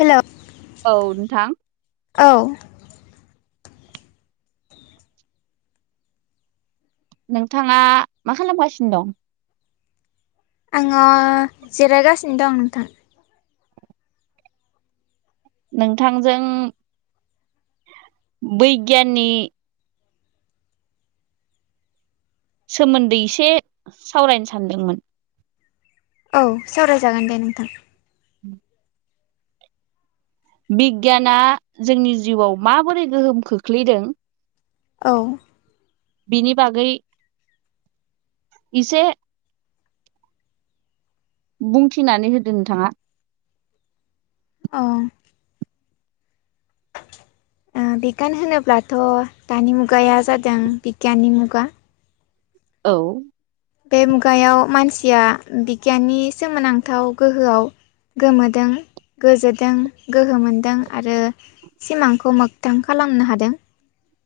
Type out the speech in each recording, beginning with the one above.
हेल' औ नोंथां नोंथाङा मा खालामगासिनो दं? आङो जिरायगासिनो दं नोंथां। नोंथांजों बैगियाननि सोमोन्दै एसे सावरायनो सानदोंमोन औ सावरायजागोन दे नोंथां। उम बिगियाना जोंनि जिउआव माबोरै गोहोम खोख्लैदों औ बिनि बागै इसे बुंथिनानै होदो नोंथाङा। औ बिगियान होनोब्लाथ' दानि मुगाया जादों बिगियाननि मुगा औ बे मुगायाव मानसिया बिगियाननि सोमोनांथाव गोहोआव गोमोदों गोजोदों गोहो मोनदों आरो सिमांखौ मोगथां खालाम खालामनो हादों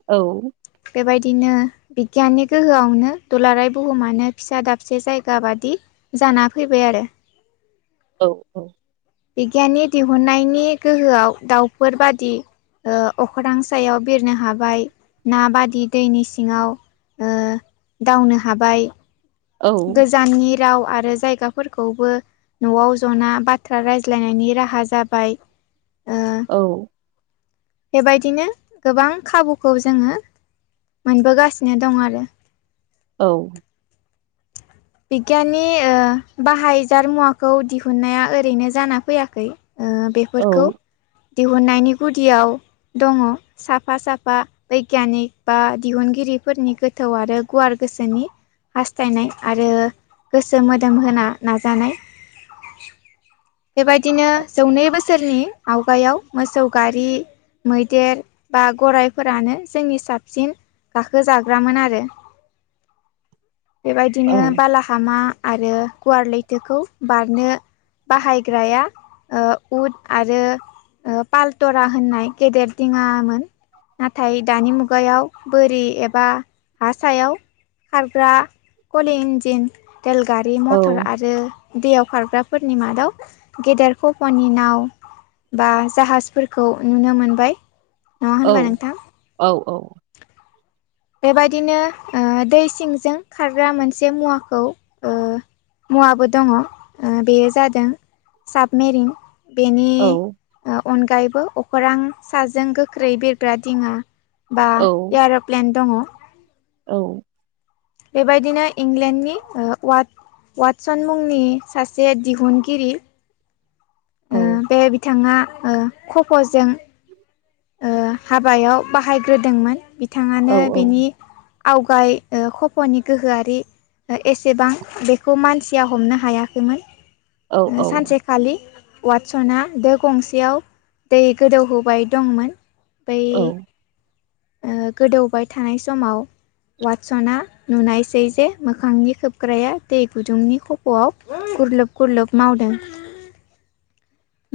औ बेबायदिनो बिगियाननि गोहोआवनो दुलाराय बुहुमानो फिसा दाबसे जायगा बादि जाना फैबाय आरो। औ औ बिगियाननि दिहुननायनि गोहोआव दाउफोर बादि ओ अख्रां सायाव बिरनो हाबाय ना बादि दैनि सिङाव ओ दावनो हाबाय औ गोजाननि राव आरो जायगाफोरखौबो न'आव जना बाथ्रा रायज्लायनायनि राहा जाबाय। ओ औ बेबायदिनो गोबां खाबुखौ जोङो मोनबोगासिनो दं आरो। औ बिगियाननि ओ बाहायजार मुवाखौ दिहुननाया ओरैनो जाना फैयाखै ओ औ बेफोरखौ दिहुननायनि गुदियाव दङ साफा साफा बैगियानिक बा दिहुनगिरिफोरनि गोथौ आरो गुवार गोसोनि हास्थायनाय आरो गोसो मोदोम होना नाजानाय [inaudible] बेबायदिनो जौनै बोसोरनि आवगायाव मोसौ गारि मैदेर बा गररायफोरानो जोंनि साबसिन गाखो जाग्रामोन आरो [inaudible] बिदिनो बालाहामा आरो गुवार लैथोखौ बारनो बाहायग्राया ओ उद आरो ओ पालथरा होननाय गेदेर दिङामोन नाथाय दानि मु गायाव बोरि एबा हा सायाव खारग्रा कलि इन्जिन रेलगारि औ मटर आरो दैयाव खारग्राफोरनि मादाव गेदेरखौपनि नाव बा जाहाजफोरखौ नुनो मोनबाय नङा औ होनबा नोंथां? औ औ बेबायदिनो ओ दै सिंजों खारग्रा मोनसे मुवाखौ ओ मुवाबो दङ ओ बेयो जादों साबमेरिन बेनि अनगायैबो अखरां साजों गोख्रै बिरग्रा दिङा बा औ एार'प्लेन दङ औ बेबायदिनो इंलेण्डनि वाड वाटसन मुंनि सासे दिहुनगिरि औ ओ बे बिथाङा कफ'जों ओ हाबायाव बाहायग्रोदोंमोन बिथाङानो बिनि आवगाय ओ खफ'नि गोहोआरि एसेबां बेखौ मानसिया हमनो औ हायाखैमोन सानसेखालि वाटसना दो गंसेयाव दै गोदौहोबाय दंमोन बै औ ओ गोदौबाय थानाय समाव वाटसना नुनायसै जे मोखांनि खोबग्राया दै गुदुंनि खफ'आव गुरलोब गुरलोब मावदों [inaudible]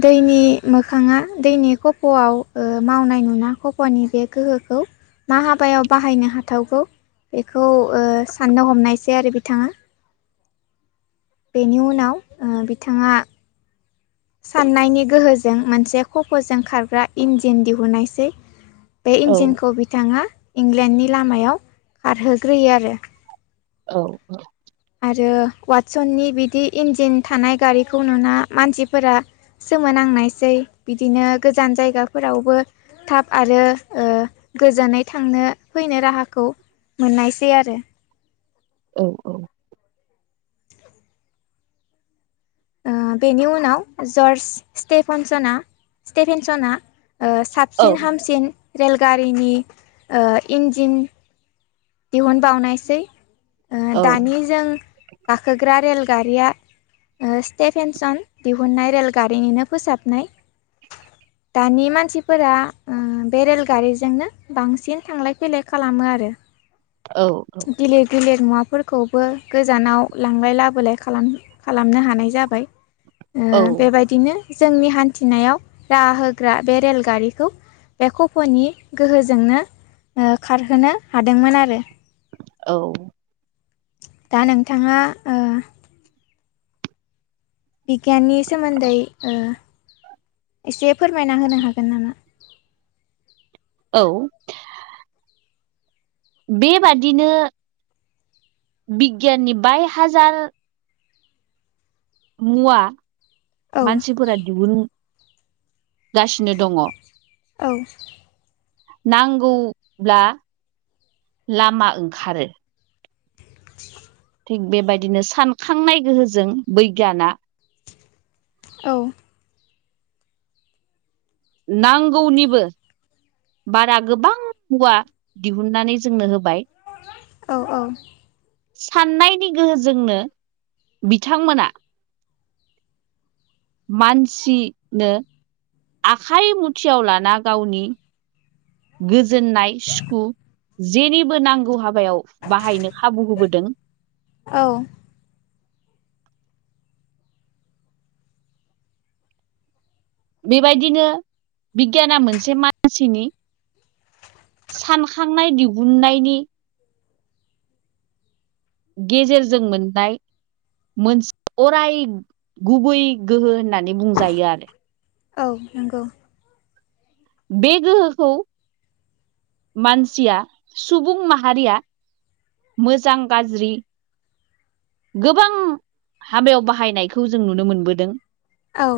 दैनि मोखाङा दैनि खफ'आव ओ मावनाय नुना खफ'नि बे गोहोखौ मा हाबायाव बाहायनो हाथावगौ बेखौ ओ साननो हमनायसै आरो बिथाङा बेनि उनाव ओ बिथाङा [inaudible] साननायनि गोहोजों मोनसे खफ'जों खारग्रा इन्जिन दिहुनायसै बे इन्जिनखौ बिथाङा इंलेण्डनि लामायाव खारहोग्रोयो आरो औ औ आरो वाटसननि बिदि इन्जिन थानाय गारिखौ नुना मानसिफोरा सोमोनांनायसै बिदिनो गोजान जायगाफोरावबो थाब आरो ओ गोजोनै थांनो फैनो राहाखौ मोननायसै आरो औ औ ओ बेनि उनाव जार्ज स्टेफनसना स्टेफेनसना ओ औ साबसिन हामसिन रेलगारिनि ओ इन्जिन दिहुनबावनायसै ओ औ दानिजों गाखोग्रा रेल गारिया ओ स्टेफेनसन दिहुननाय रेलगारिनिनो फोसाबनाय दानि मानसिफोरा ओ बे रेलगारिजोंनो बांसिन थांलाय फैलाय खालामो आरो दिलिर दिलिर मुवाफोरखौबो गोजानाव लांलाय लाबोलाय खालाम- खालामनो हानाय जाबाय ओ औ बेबायदिनो जोंनि हान्थिनायाव राहा होग्रा बे रेलगारिखौ बे खफ'नि गोहोजोंनो ओ खारहोनो हादोंमोन आरो औ दा नोंथाङा ओ बिगियाननि सोमोन्दै ओ एसे फोरमायना होनो हागोन नामा औ बेबादिनो बिगियाननि बाय हाजार मुवा औ मानसिफोरा दिहुन गासिनो दङ औ नांगौब्ला लामा ओंखारो [unintelligible] [inaudible] थिग बेबायदिनो सानखांनाय गोहोजों बैगियाना औ नांगौनिबो बारा गोबां मुवा दिहुननानै जोंनो होबाय औ औ साननायनि गोहोजोंनो बिथांमोना मानसिनो आखाइ मुथियाव लाना गावनि गोजोननाय सुखु जेनिबो नांगौ हाब बायाव बाहायनो खाबु होबोदों औ बेबायदिनो बिगियाना मोनसे मानसिनि सानखांनाय दिहुननायनि गेजेरजों मोननाय मोनसे अराय गुबै गोहो होननानै बुंजायो आरो औ नंगौ बे गोहोखौ मानसिया सुबुं माहारिया मोजां गाज्रि गोबां हाबायाव बाहायनायखौ जों नुनो मोनबोदों। औ।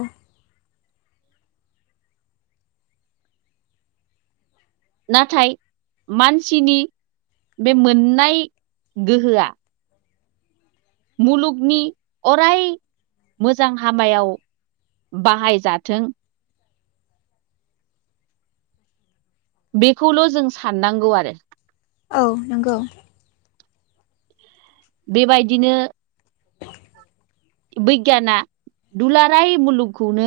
नाथाय मानसिनि बे मोननाय गोहोआ मुलुगनि अराय मोजां हामायाव बाहायजाथों, बेखौल' जों साननांगौ। आरो औ नंगौ। बेबायदिनो [unintelligible] [inaudible] बिगियाना दुलाराय मुलुगखौनो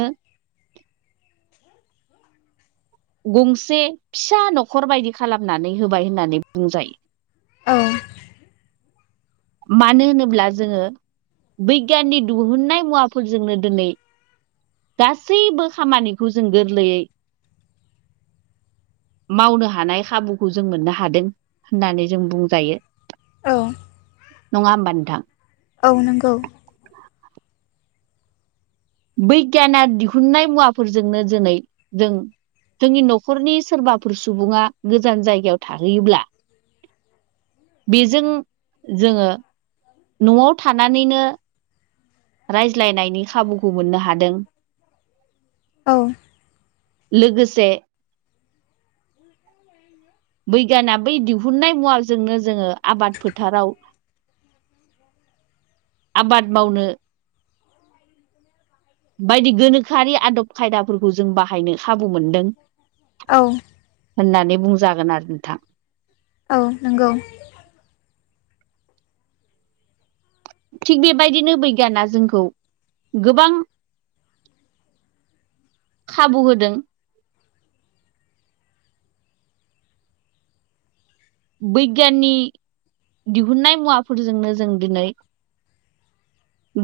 गंसे फिसा न'खर बायदि खालामनानै होबाय होननानै बुंजायो। औ मानो होनोब्ला जोङो? बिगियाननि दिहुननाय मुवाफोरजोंनो दिनै गासैबो खामानिखौ जों गोरलैयै मावनो हानाय खाबुखौ जों मोननो हादों होननानै जों बुंजायो। औ। नङा होमबा नोंथां? औ नंगौ। बिगियाना दिहुननाय मुवाफोरजोंनो दिनै जों जोंनि न'खरनि सोरबाफोर सुबुङा गोजान जायगायाव थाहैयोब्ला। बेजों जोङो न'आव थानानैनो, रायज्लायनायनि खाबुखौ मोननो हादों। औ लोगोसे बैगाना बै दिहुननाय मुवाजोंनो जोङो आबाद फोथाराव आबाद मावनो बायदि गोनोखोआरि आदब खायदाफोरखौ जों बाहायनो खाबु मोनदों। औ होननानै बुंजागोन आरो नोंथां। औ नंगौ। थिग बेबायदिनो बिगियाना जोंखौ गोबां खाबु होदों। बैगियाननि दिहुनन्नाय मुवाफोरजोंनो जों दिनै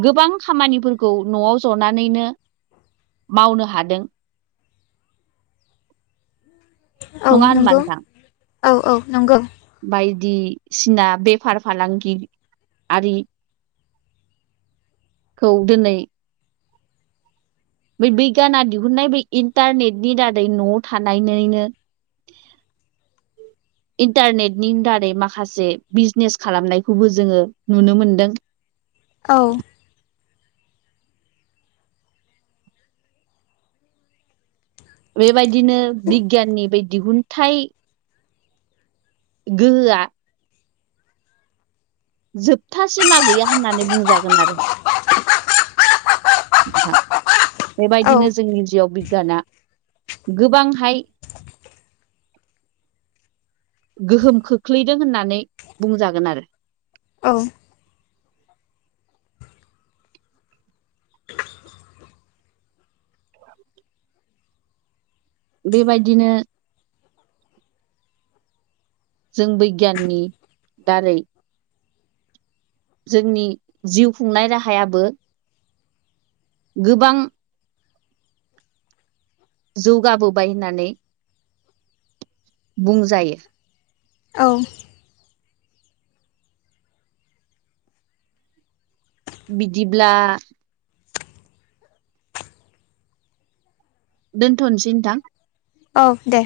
गोबां खामानिफोरखौ न'आव ज'नानैनो मावनो हादों। नङा होनबा नोंथां? औ-औ नंगौ। बायदिसिना बेफार फालांगियारि। औ दिनै बै बिगियाना दिहुननाय बे इन्टारनेटनि दारै न'आव थानायनो [unintelligible] इन्टारनेटनि दारै माखासे बिजनेस खालामनायखौबो जोङो नुनो मोनदों। औ बेबायदिनो बिगियाननि बे दिहुनथाइ गोहोआ जोबथासिमा गैया होननानै बुंजागोन। आरो नोथां बेबायदिनो औ जोंनि जिउआव बिगियाना गोबांहाय गोहोम खोख्लैदों होननानै बुंजागोन। आरो [unintelligible] बेबायदिनो जों बिगियाननि दारै जोंनि जिउ खुंनाय राहायाबो गोबां जौगाबोबाय होननानै बुंजायो औ बिदिब्ला दोनथनोसै नोंथां। औ दे।